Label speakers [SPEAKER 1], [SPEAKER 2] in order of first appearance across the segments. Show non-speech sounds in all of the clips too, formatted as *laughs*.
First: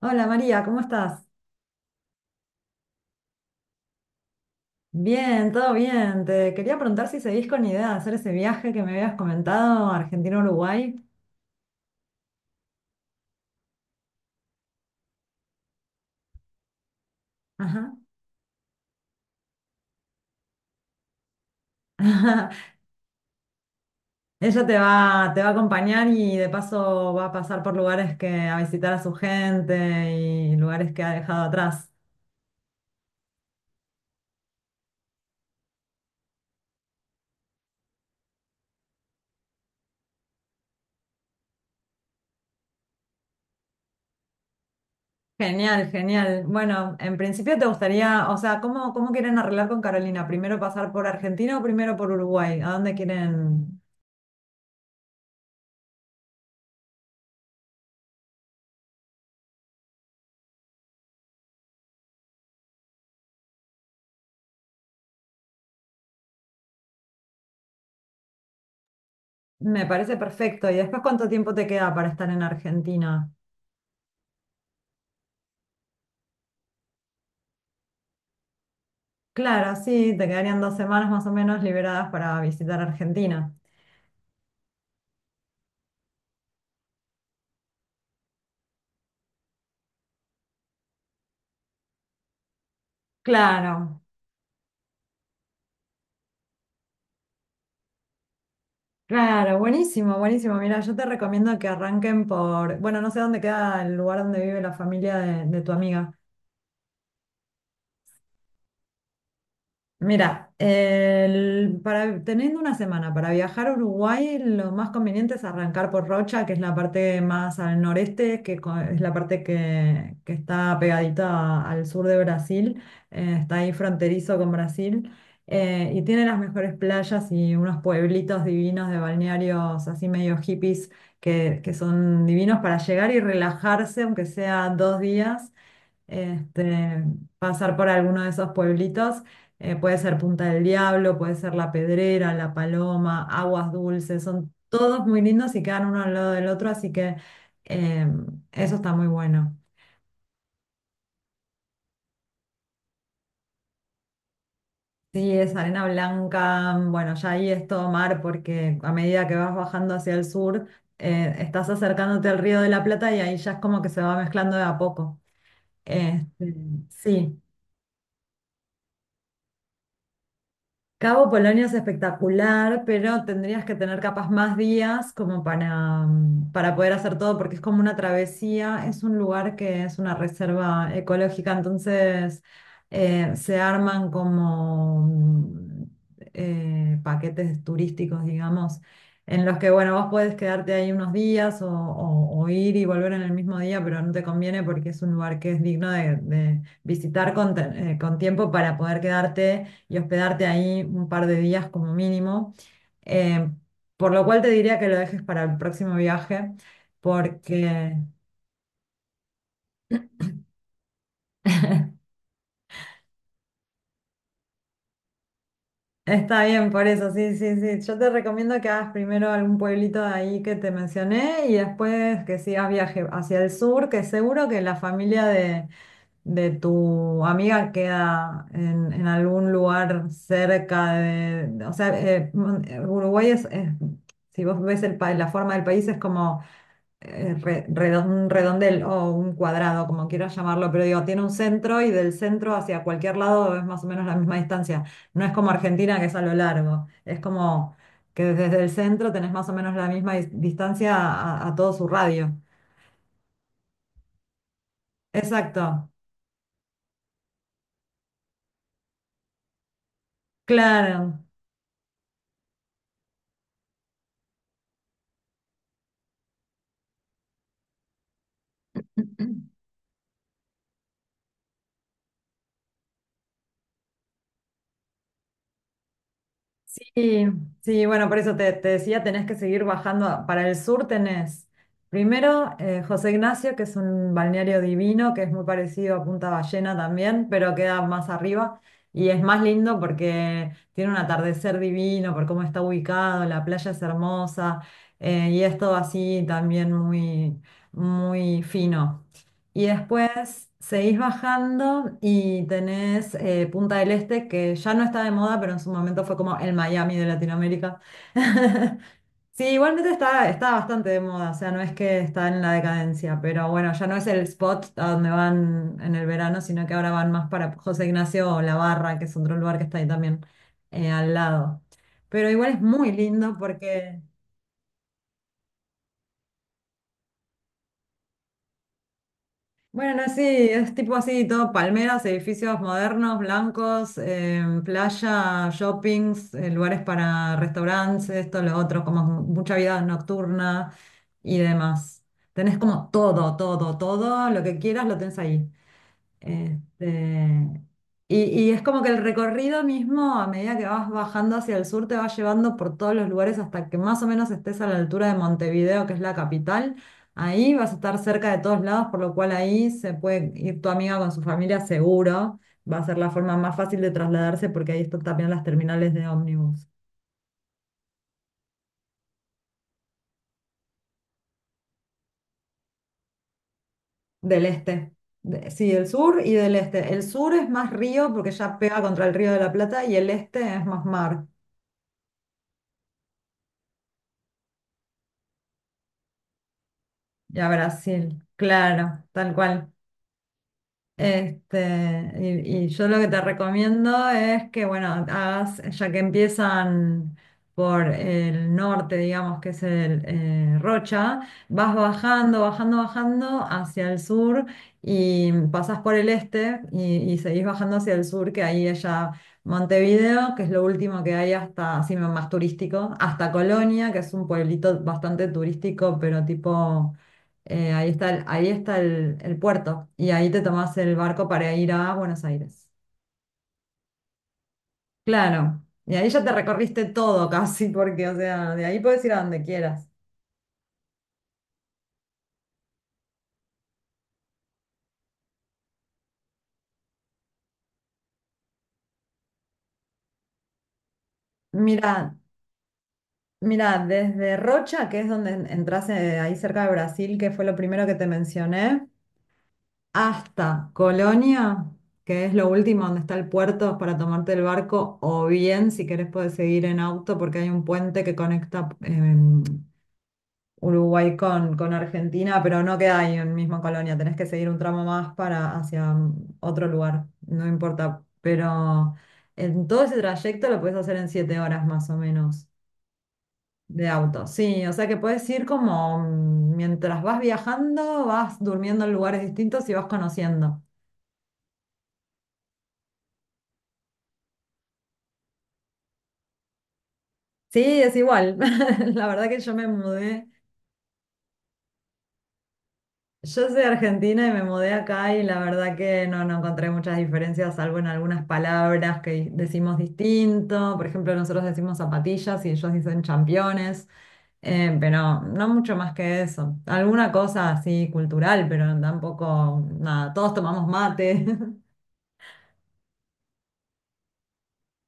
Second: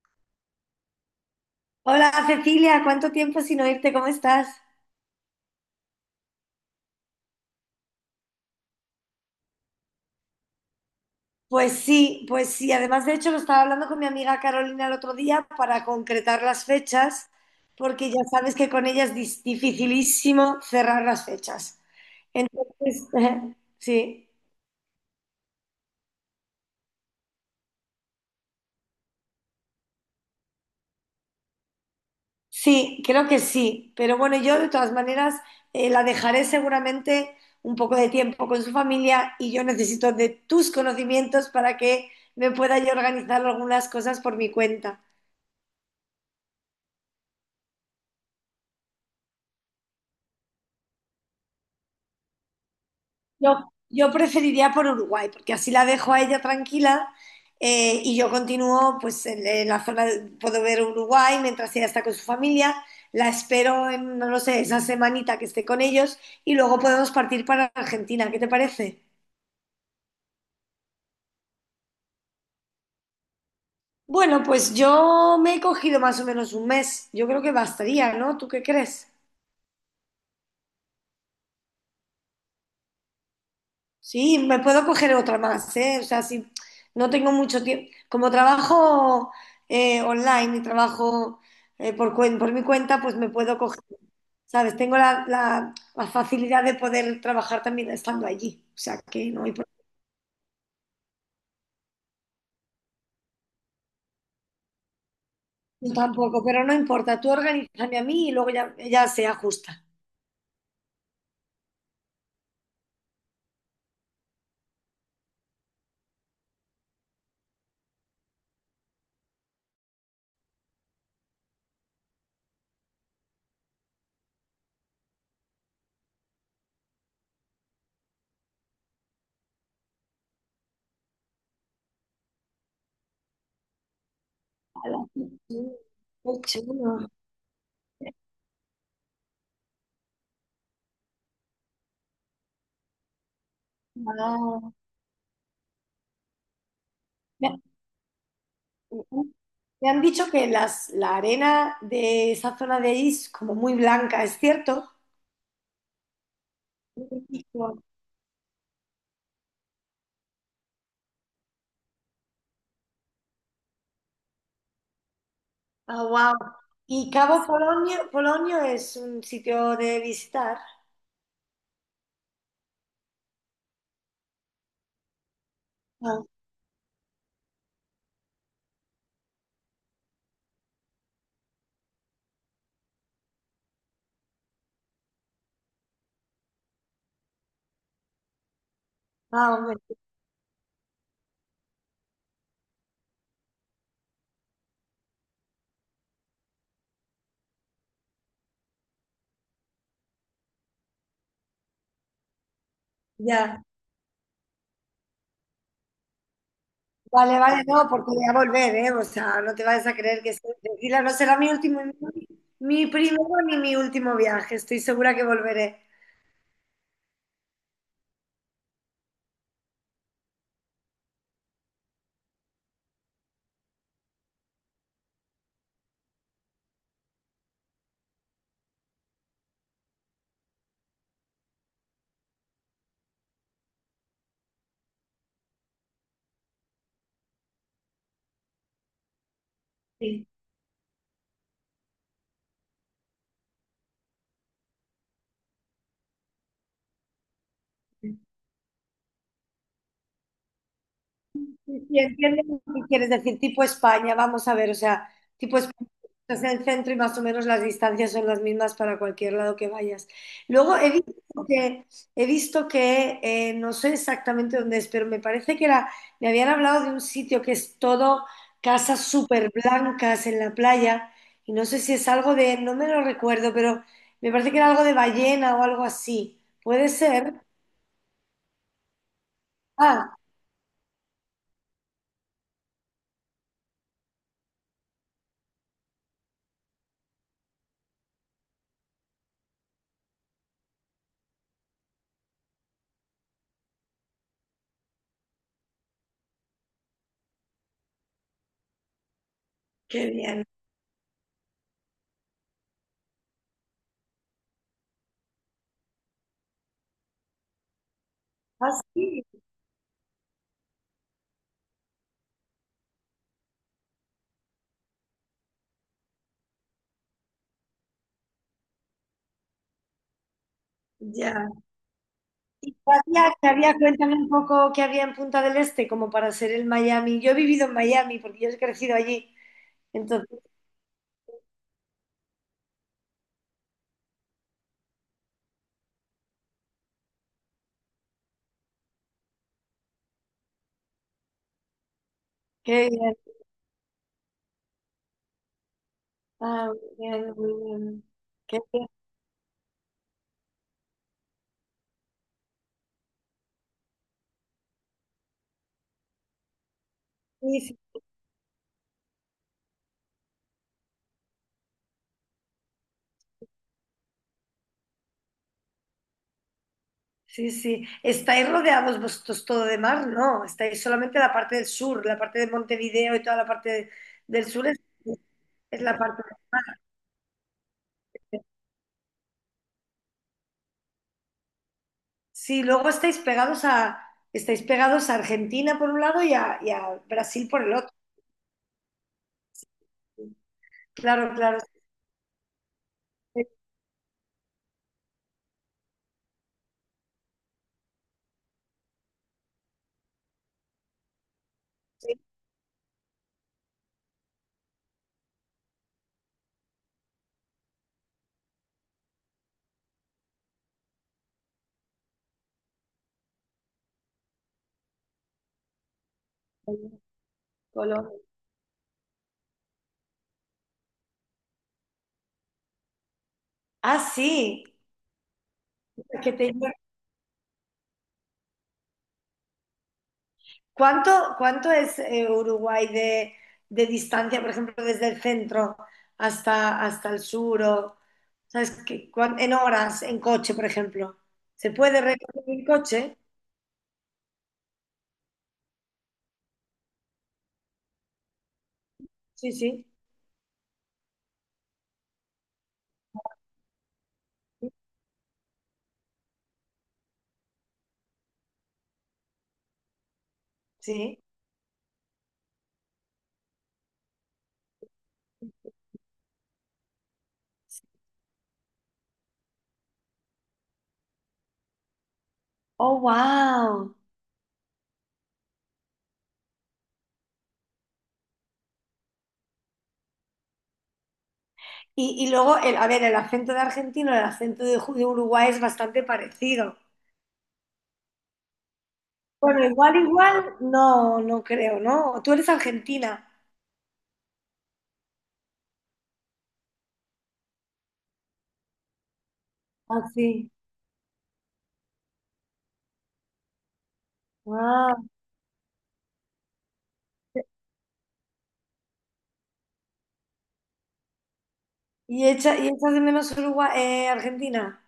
[SPEAKER 1] Hola María, ¿cómo estás?
[SPEAKER 2] Hola Cecilia, ¿cuánto tiempo sin oírte? ¿Cómo estás?
[SPEAKER 1] Bien, todo bien. Te quería preguntar si seguís con idea de hacer ese viaje que me habías comentado, Argentina-Uruguay.
[SPEAKER 2] Pues sí, pues sí. Además, de hecho, lo estaba hablando con mi amiga Carolina el otro día para concretar las fechas,
[SPEAKER 1] Ajá.
[SPEAKER 2] porque ya sabes que con ella es dificilísimo cerrar las fechas.
[SPEAKER 1] *laughs*
[SPEAKER 2] Entonces, *laughs* sí,
[SPEAKER 1] Ella te va a acompañar y de paso va a pasar por lugares que a visitar a su gente y lugares que ha dejado atrás.
[SPEAKER 2] sí, creo que sí. Pero bueno, yo de todas maneras la dejaré seguramente un poco de tiempo con su familia y yo necesito de tus conocimientos para que me pueda yo organizar algunas cosas por mi cuenta.
[SPEAKER 1] Genial, genial. Bueno, en principio te gustaría, o sea, ¿cómo quieren arreglar con Carolina? ¿Primero pasar por Argentina o primero por Uruguay? ¿A dónde
[SPEAKER 2] Yo,
[SPEAKER 1] quieren?
[SPEAKER 2] yo preferiría por Uruguay, porque así la dejo a ella tranquila y yo continúo pues en la zona, puedo ver Uruguay mientras ella está con su familia, la espero en, no lo sé, esa semanita que esté con ellos y luego podemos partir para Argentina, ¿qué te parece?
[SPEAKER 1] Me parece perfecto. ¿Y después cuánto tiempo te queda para estar en Argentina?
[SPEAKER 2] Bueno, pues yo me he cogido más o menos un mes, yo creo que bastaría, ¿no? ¿Tú qué crees?
[SPEAKER 1] Claro, sí, te quedarían 2 semanas más o menos liberadas para visitar Argentina.
[SPEAKER 2] Sí, me puedo coger otra más, ¿eh? O sea, si no tengo mucho tiempo. Como trabajo online y trabajo por, por mi cuenta, pues me puedo coger,
[SPEAKER 1] Claro,
[SPEAKER 2] ¿sabes? Tengo la, la facilidad de poder trabajar también estando allí. O sea, que no hay
[SPEAKER 1] claro,
[SPEAKER 2] problema.
[SPEAKER 1] buenísimo, buenísimo. Mira, yo te recomiendo que arranquen por, bueno, no sé dónde queda el lugar donde vive la familia de tu
[SPEAKER 2] Yo
[SPEAKER 1] amiga.
[SPEAKER 2] tampoco, pero no importa. Tú organízame a mí y luego ya, ya se ajusta.
[SPEAKER 1] Mira, para, teniendo una semana para viajar a Uruguay, lo más conveniente es arrancar por Rocha, que es la parte más al noreste, que es la parte que está pegadita al sur de Brasil, está ahí fronterizo con Brasil. Y tiene las mejores playas y unos pueblitos divinos de balnearios así medio hippies que son divinos para llegar y relajarse, aunque sea
[SPEAKER 2] Ala,
[SPEAKER 1] 2 días,
[SPEAKER 2] qué
[SPEAKER 1] este,
[SPEAKER 2] chulo.
[SPEAKER 1] pasar por alguno de esos pueblitos. Puede ser Punta del Diablo, puede ser La Pedrera, La Paloma, Aguas Dulces, son todos muy lindos y quedan uno al lado del otro, así que
[SPEAKER 2] Ah.
[SPEAKER 1] eh, eso está muy
[SPEAKER 2] Ujú.
[SPEAKER 1] bueno.
[SPEAKER 2] Me han dicho que las, la arena de esa zona de ahí es como muy blanca, ¿es cierto?
[SPEAKER 1] Sí, es arena blanca, bueno, ya
[SPEAKER 2] Sí.
[SPEAKER 1] ahí es todo mar porque a medida que vas bajando hacia el sur, estás acercándote al Río de la Plata y ahí ya es como que se va mezclando de a poco.
[SPEAKER 2] Ah,
[SPEAKER 1] Este,
[SPEAKER 2] wow. ¿Y
[SPEAKER 1] sí.
[SPEAKER 2] Cabo Polonio, Polonio es un sitio de visitar?
[SPEAKER 1] Cabo Polonio es espectacular, pero tendrías que tener capaz más días como para,
[SPEAKER 2] Ah,
[SPEAKER 1] para poder hacer todo, porque es como una travesía, es un lugar que es una reserva ecológica. Entonces se arman como, paquetes turísticos, digamos, en
[SPEAKER 2] ah,
[SPEAKER 1] los que,
[SPEAKER 2] hombre,
[SPEAKER 1] bueno, vos podés quedarte ahí unos días o ir y volver en el mismo día, pero no te conviene porque es un lugar que es digno de visitar con, con tiempo para poder quedarte y hospedarte ahí un par de días como mínimo. Eh,
[SPEAKER 2] ya.
[SPEAKER 1] por lo cual te diría que lo dejes para el próximo viaje,
[SPEAKER 2] Vale, vale, no,
[SPEAKER 1] porque
[SPEAKER 2] porque voy a volver, ¿eh? O sea, no te vayas a creer que estoy tranquila. No será mi último, mi primero ni mi último viaje. Estoy segura que volveré.
[SPEAKER 1] está bien, por eso, sí, sí, sí. Yo te recomiendo que hagas primero algún pueblito de ahí que te mencioné y después que sigas viaje hacia el sur, que seguro que la familia de tu amiga queda en algún lugar cerca de, o sea, Uruguay es, si vos ves la forma del país, es como un redondel o un cuadrado, como
[SPEAKER 2] Sí.
[SPEAKER 1] quieras llamarlo, pero digo, tiene un centro y del centro hacia cualquier lado es más o menos la misma distancia. No es como Argentina que es a lo largo, es como que desde el centro tenés más o menos la misma distancia a todo
[SPEAKER 2] Sí,
[SPEAKER 1] su
[SPEAKER 2] sí,
[SPEAKER 1] radio.
[SPEAKER 2] entiendo lo que quieres decir, tipo España, vamos a ver, o sea, tipo
[SPEAKER 1] Exacto,
[SPEAKER 2] España, estás en el centro y más o menos las distancias son las mismas para cualquier lado que vayas. Luego
[SPEAKER 1] claro.
[SPEAKER 2] he visto que no sé exactamente dónde es, pero me parece que era, me habían hablado de un sitio que es todo casas súper blancas en la playa, y no sé si es algo de, no me lo recuerdo, pero me parece que era algo de ballena o algo así. ¿Puede
[SPEAKER 1] Sí,
[SPEAKER 2] ser?
[SPEAKER 1] sí, bueno, por eso te decía, tenés que seguir bajando.
[SPEAKER 2] Ah,
[SPEAKER 1] Para el sur tenés primero José Ignacio, que es un balneario divino, que es muy parecido a Punta Ballena también, pero queda más arriba y es más lindo porque tiene un atardecer divino, por cómo está ubicado, la playa es hermosa. Y es todo así también muy, muy fino. Y
[SPEAKER 2] qué bien.
[SPEAKER 1] después seguís bajando y tenés Punta del Este, que ya no está de moda, pero en su momento fue como el Miami de Latinoamérica.
[SPEAKER 2] Ah,
[SPEAKER 1] *laughs*
[SPEAKER 2] sí,
[SPEAKER 1] Sí, igualmente está bastante de moda, o sea, no es que está en la decadencia, pero bueno, ya no es el spot a donde van en el verano, sino que ahora van más para José Ignacio o La Barra, que es otro lugar que está ahí también, al
[SPEAKER 2] ya.
[SPEAKER 1] lado. Pero igual es
[SPEAKER 2] ¿Y qué
[SPEAKER 1] muy
[SPEAKER 2] había,
[SPEAKER 1] lindo
[SPEAKER 2] qué había?
[SPEAKER 1] porque...
[SPEAKER 2] Cuéntame un poco qué había en Punta del Este, como para ser el Miami. Yo he vivido en Miami porque yo he crecido allí.
[SPEAKER 1] Bueno, sí,
[SPEAKER 2] Entonces,
[SPEAKER 1] es tipo así, todo palmeras, edificios modernos, blancos, playa, shoppings, lugares para restaurantes, esto, lo otro, como mucha vida nocturna y demás. Tenés como
[SPEAKER 2] qué bien.
[SPEAKER 1] todo, todo, todo, lo que quieras lo tenés ahí.
[SPEAKER 2] Ah, muy bien, muy
[SPEAKER 1] Este,
[SPEAKER 2] bien.
[SPEAKER 1] y
[SPEAKER 2] Qué
[SPEAKER 1] es como
[SPEAKER 2] bien.
[SPEAKER 1] que el recorrido mismo, a medida que vas bajando hacia el sur, te va llevando por todos los lugares hasta que más o menos estés a la altura de Montevideo, que es la capital. Ahí
[SPEAKER 2] Sí,
[SPEAKER 1] vas a
[SPEAKER 2] sí,
[SPEAKER 1] estar cerca de todos lados, por lo cual ahí se puede ir tu amiga con su familia seguro. Va a ser la forma más fácil de trasladarse porque ahí están también las terminales de ómnibus
[SPEAKER 2] sí, sí. ¿Estáis rodeados vosotros todo de mar? No, estáis solamente la parte del sur, la parte de Montevideo y toda la parte de- del
[SPEAKER 1] del
[SPEAKER 2] sur
[SPEAKER 1] este. Sí,
[SPEAKER 2] es
[SPEAKER 1] el
[SPEAKER 2] la
[SPEAKER 1] sur
[SPEAKER 2] parte
[SPEAKER 1] y
[SPEAKER 2] del
[SPEAKER 1] del
[SPEAKER 2] mar.
[SPEAKER 1] este. El sur es más río porque ya pega contra el Río de la Plata y el este es más mar.
[SPEAKER 2] Sí, luego estáis pegados a Argentina por un lado y a
[SPEAKER 1] Y a
[SPEAKER 2] Brasil por el otro.
[SPEAKER 1] Brasil, claro, tal cual.
[SPEAKER 2] Claro, claro.
[SPEAKER 1] Y yo lo que te
[SPEAKER 2] Sí,
[SPEAKER 1] recomiendo es que, bueno, hagas, ya que empiezan por el norte, digamos, que es el Rocha, vas
[SPEAKER 2] sí.
[SPEAKER 1] bajando, bajando, bajando hacia el sur y pasas por el este y seguís bajando hacia el sur, que ahí es ya Montevideo, que es lo último que hay hasta, así más turístico, hasta Colonia, que es un pueblito bastante turístico, pero
[SPEAKER 2] Sí.
[SPEAKER 1] tipo ahí
[SPEAKER 2] Colombia.
[SPEAKER 1] está el, ahí está el, el puerto y ahí te tomás el barco para ir a Buenos Aires.
[SPEAKER 2] Ah, sí.
[SPEAKER 1] Claro, y ahí
[SPEAKER 2] Es
[SPEAKER 1] ya te
[SPEAKER 2] que te-
[SPEAKER 1] recorriste todo casi, porque, o sea, de ahí puedes ir a donde quieras.
[SPEAKER 2] ¿Cuánto, cuánto es Uruguay de distancia, por ejemplo, desde el centro hasta, hasta el sur? O, ¿sabes qué? ¿Cuán- En horas, en coche, por ejemplo. ¿Se puede
[SPEAKER 1] Mira,
[SPEAKER 2] recorrer en coche?
[SPEAKER 1] mira, desde Rocha, que es donde entras ahí cerca de Brasil, que fue lo primero que te mencioné,
[SPEAKER 2] Sí, sí.
[SPEAKER 1] hasta Colonia, que es lo último donde está el puerto para tomarte el barco, o bien, si querés, puedes seguir en auto porque hay un puente que conecta Uruguay
[SPEAKER 2] Sí.
[SPEAKER 1] con Argentina, pero no queda ahí en misma colonia, tenés que seguir un tramo más para hacia otro lugar, no importa, pero en todo ese trayecto lo puedes hacer en 7 horas más o menos
[SPEAKER 2] Oh,
[SPEAKER 1] de
[SPEAKER 2] wow.
[SPEAKER 1] auto. Sí, o sea que puedes ir como mientras vas viajando, vas durmiendo en lugares distintos y vas conociendo.
[SPEAKER 2] Y luego, el, a ver, el acento de argentino, el acento de, de Uruguay es bastante parecido.
[SPEAKER 1] Sí, es igual. *laughs* La verdad que yo
[SPEAKER 2] Bueno,
[SPEAKER 1] me
[SPEAKER 2] igual,
[SPEAKER 1] mudé.
[SPEAKER 2] igual, no, no creo, ¿no? Tú eres argentina.
[SPEAKER 1] Yo soy argentina y me mudé acá y la verdad que no, no encontré muchas diferencias, salvo en algunas palabras que decimos
[SPEAKER 2] Ah, sí.
[SPEAKER 1] distinto. Por ejemplo, nosotros decimos zapatillas y ellos dicen championes,
[SPEAKER 2] Ah.
[SPEAKER 1] pero no mucho más que eso. Alguna cosa así cultural, pero tampoco nada. Todos tomamos mate. *laughs*
[SPEAKER 2] ¿Y y echas de menos Uruguay, Argentina?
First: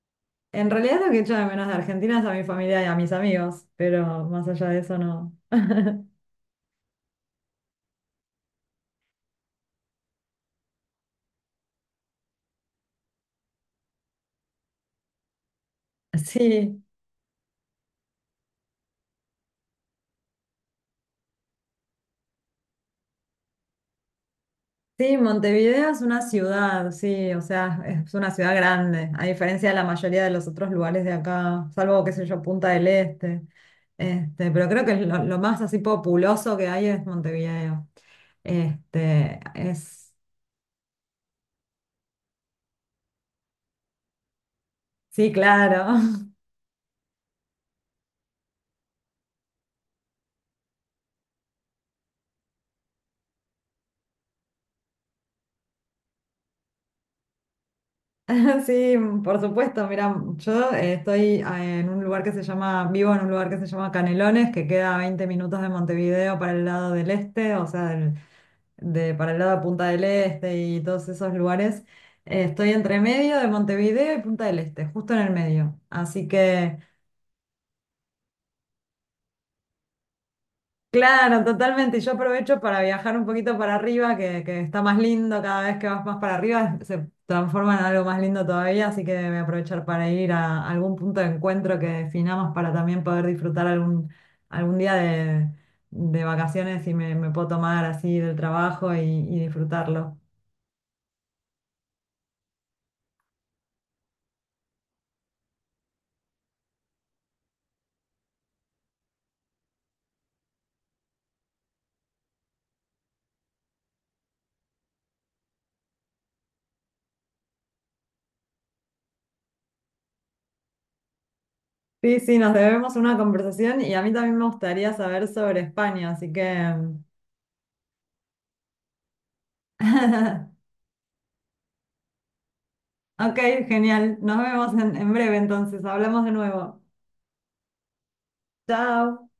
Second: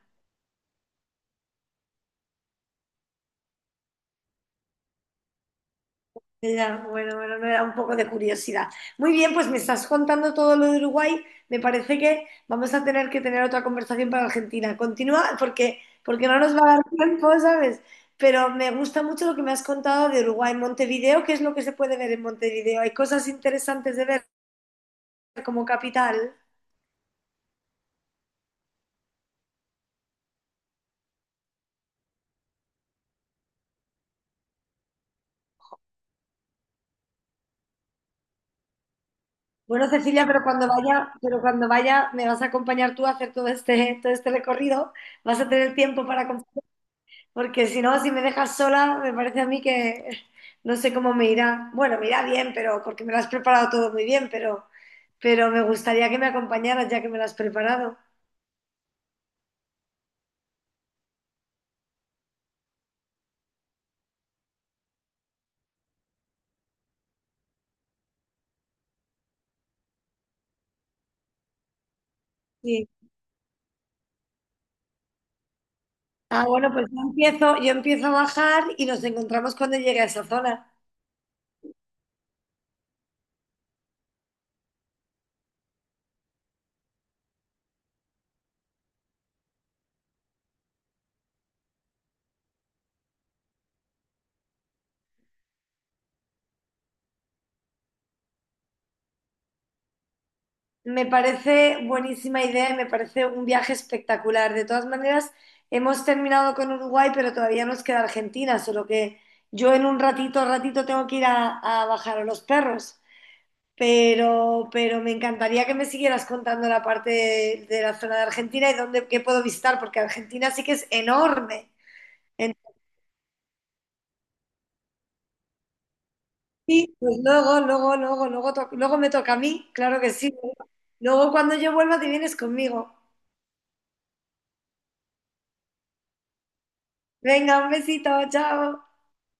[SPEAKER 1] En realidad lo que echo de menos de Argentina es a mi familia y a mis amigos, pero más allá de eso no. *laughs*
[SPEAKER 2] Ya, bueno, bueno, no era un poco de curiosidad. Muy bien, pues me estás contando todo lo de Uruguay. Me parece que vamos a tener que tener otra conversación para Argentina. Continúa porque, porque no nos va a
[SPEAKER 1] Sí.
[SPEAKER 2] dar tiempo, ¿sabes? Pero me gusta mucho lo que me has contado de Uruguay. Montevideo, ¿qué es lo que se puede ver en Montevideo? ¿Hay cosas interesantes de ver
[SPEAKER 1] Sí,
[SPEAKER 2] como
[SPEAKER 1] Montevideo es una
[SPEAKER 2] capital?
[SPEAKER 1] ciudad, sí, o sea, es una ciudad grande, a diferencia de la mayoría de los otros lugares de acá, salvo, qué sé yo, Punta del Este. Pero creo que es lo más así populoso que hay es Montevideo. Este,
[SPEAKER 2] Bueno,
[SPEAKER 1] es,
[SPEAKER 2] Cecilia, pero cuando vaya, me vas a acompañar tú a hacer todo este recorrido.
[SPEAKER 1] sí,
[SPEAKER 2] Vas a tener
[SPEAKER 1] claro.
[SPEAKER 2] tiempo para.
[SPEAKER 1] *laughs*
[SPEAKER 2] Porque si no, si me dejas sola, me parece a mí que no sé cómo me irá. Bueno, me irá bien, pero porque me lo has preparado todo muy bien, pero me gustaría que me acompañaras ya que me lo has preparado.
[SPEAKER 1] Sí, por supuesto, mira, yo estoy en un lugar que se llama, vivo en un lugar que se llama Canelones, que queda a 20 minutos de Montevideo para el lado del este, o sea, para el lado de Punta del Este y todos esos lugares. Estoy
[SPEAKER 2] Sí.
[SPEAKER 1] entre medio de Montevideo y Punta del Este, justo en el medio. Así
[SPEAKER 2] Ah, bueno,
[SPEAKER 1] que,
[SPEAKER 2] pues yo empiezo a bajar y nos encontramos cuando llegue a esa zona.
[SPEAKER 1] claro, totalmente. Y yo aprovecho para viajar un poquito para arriba, que está más lindo cada vez que vas más para arriba, se transforma en algo más lindo todavía. Así que voy a aprovechar para ir a algún punto de encuentro que definamos para también poder disfrutar algún día de vacaciones y me puedo tomar así del trabajo y disfrutarlo.
[SPEAKER 2] Me parece buenísima idea y me parece un viaje espectacular. De todas maneras, hemos terminado con Uruguay, pero todavía nos queda Argentina, solo que yo en un ratito, ratito tengo que ir a bajar a los perros. Pero me encantaría que me siguieras contando la parte de la zona de Argentina y dónde, qué puedo visitar, porque Argentina sí que es enorme.
[SPEAKER 1] Sí, sí, nos
[SPEAKER 2] Entonces,
[SPEAKER 1] debemos una conversación y a mí también me gustaría saber sobre España, así que...
[SPEAKER 2] sí, pues luego, luego, luego, luego, luego me toca a mí, claro que sí.
[SPEAKER 1] *laughs*
[SPEAKER 2] Luego cuando yo vuelva te vienes conmigo.
[SPEAKER 1] Ok, genial. Nos vemos en breve entonces. Hablamos de nuevo.
[SPEAKER 2] Venga, un besito, chao.
[SPEAKER 1] Chao.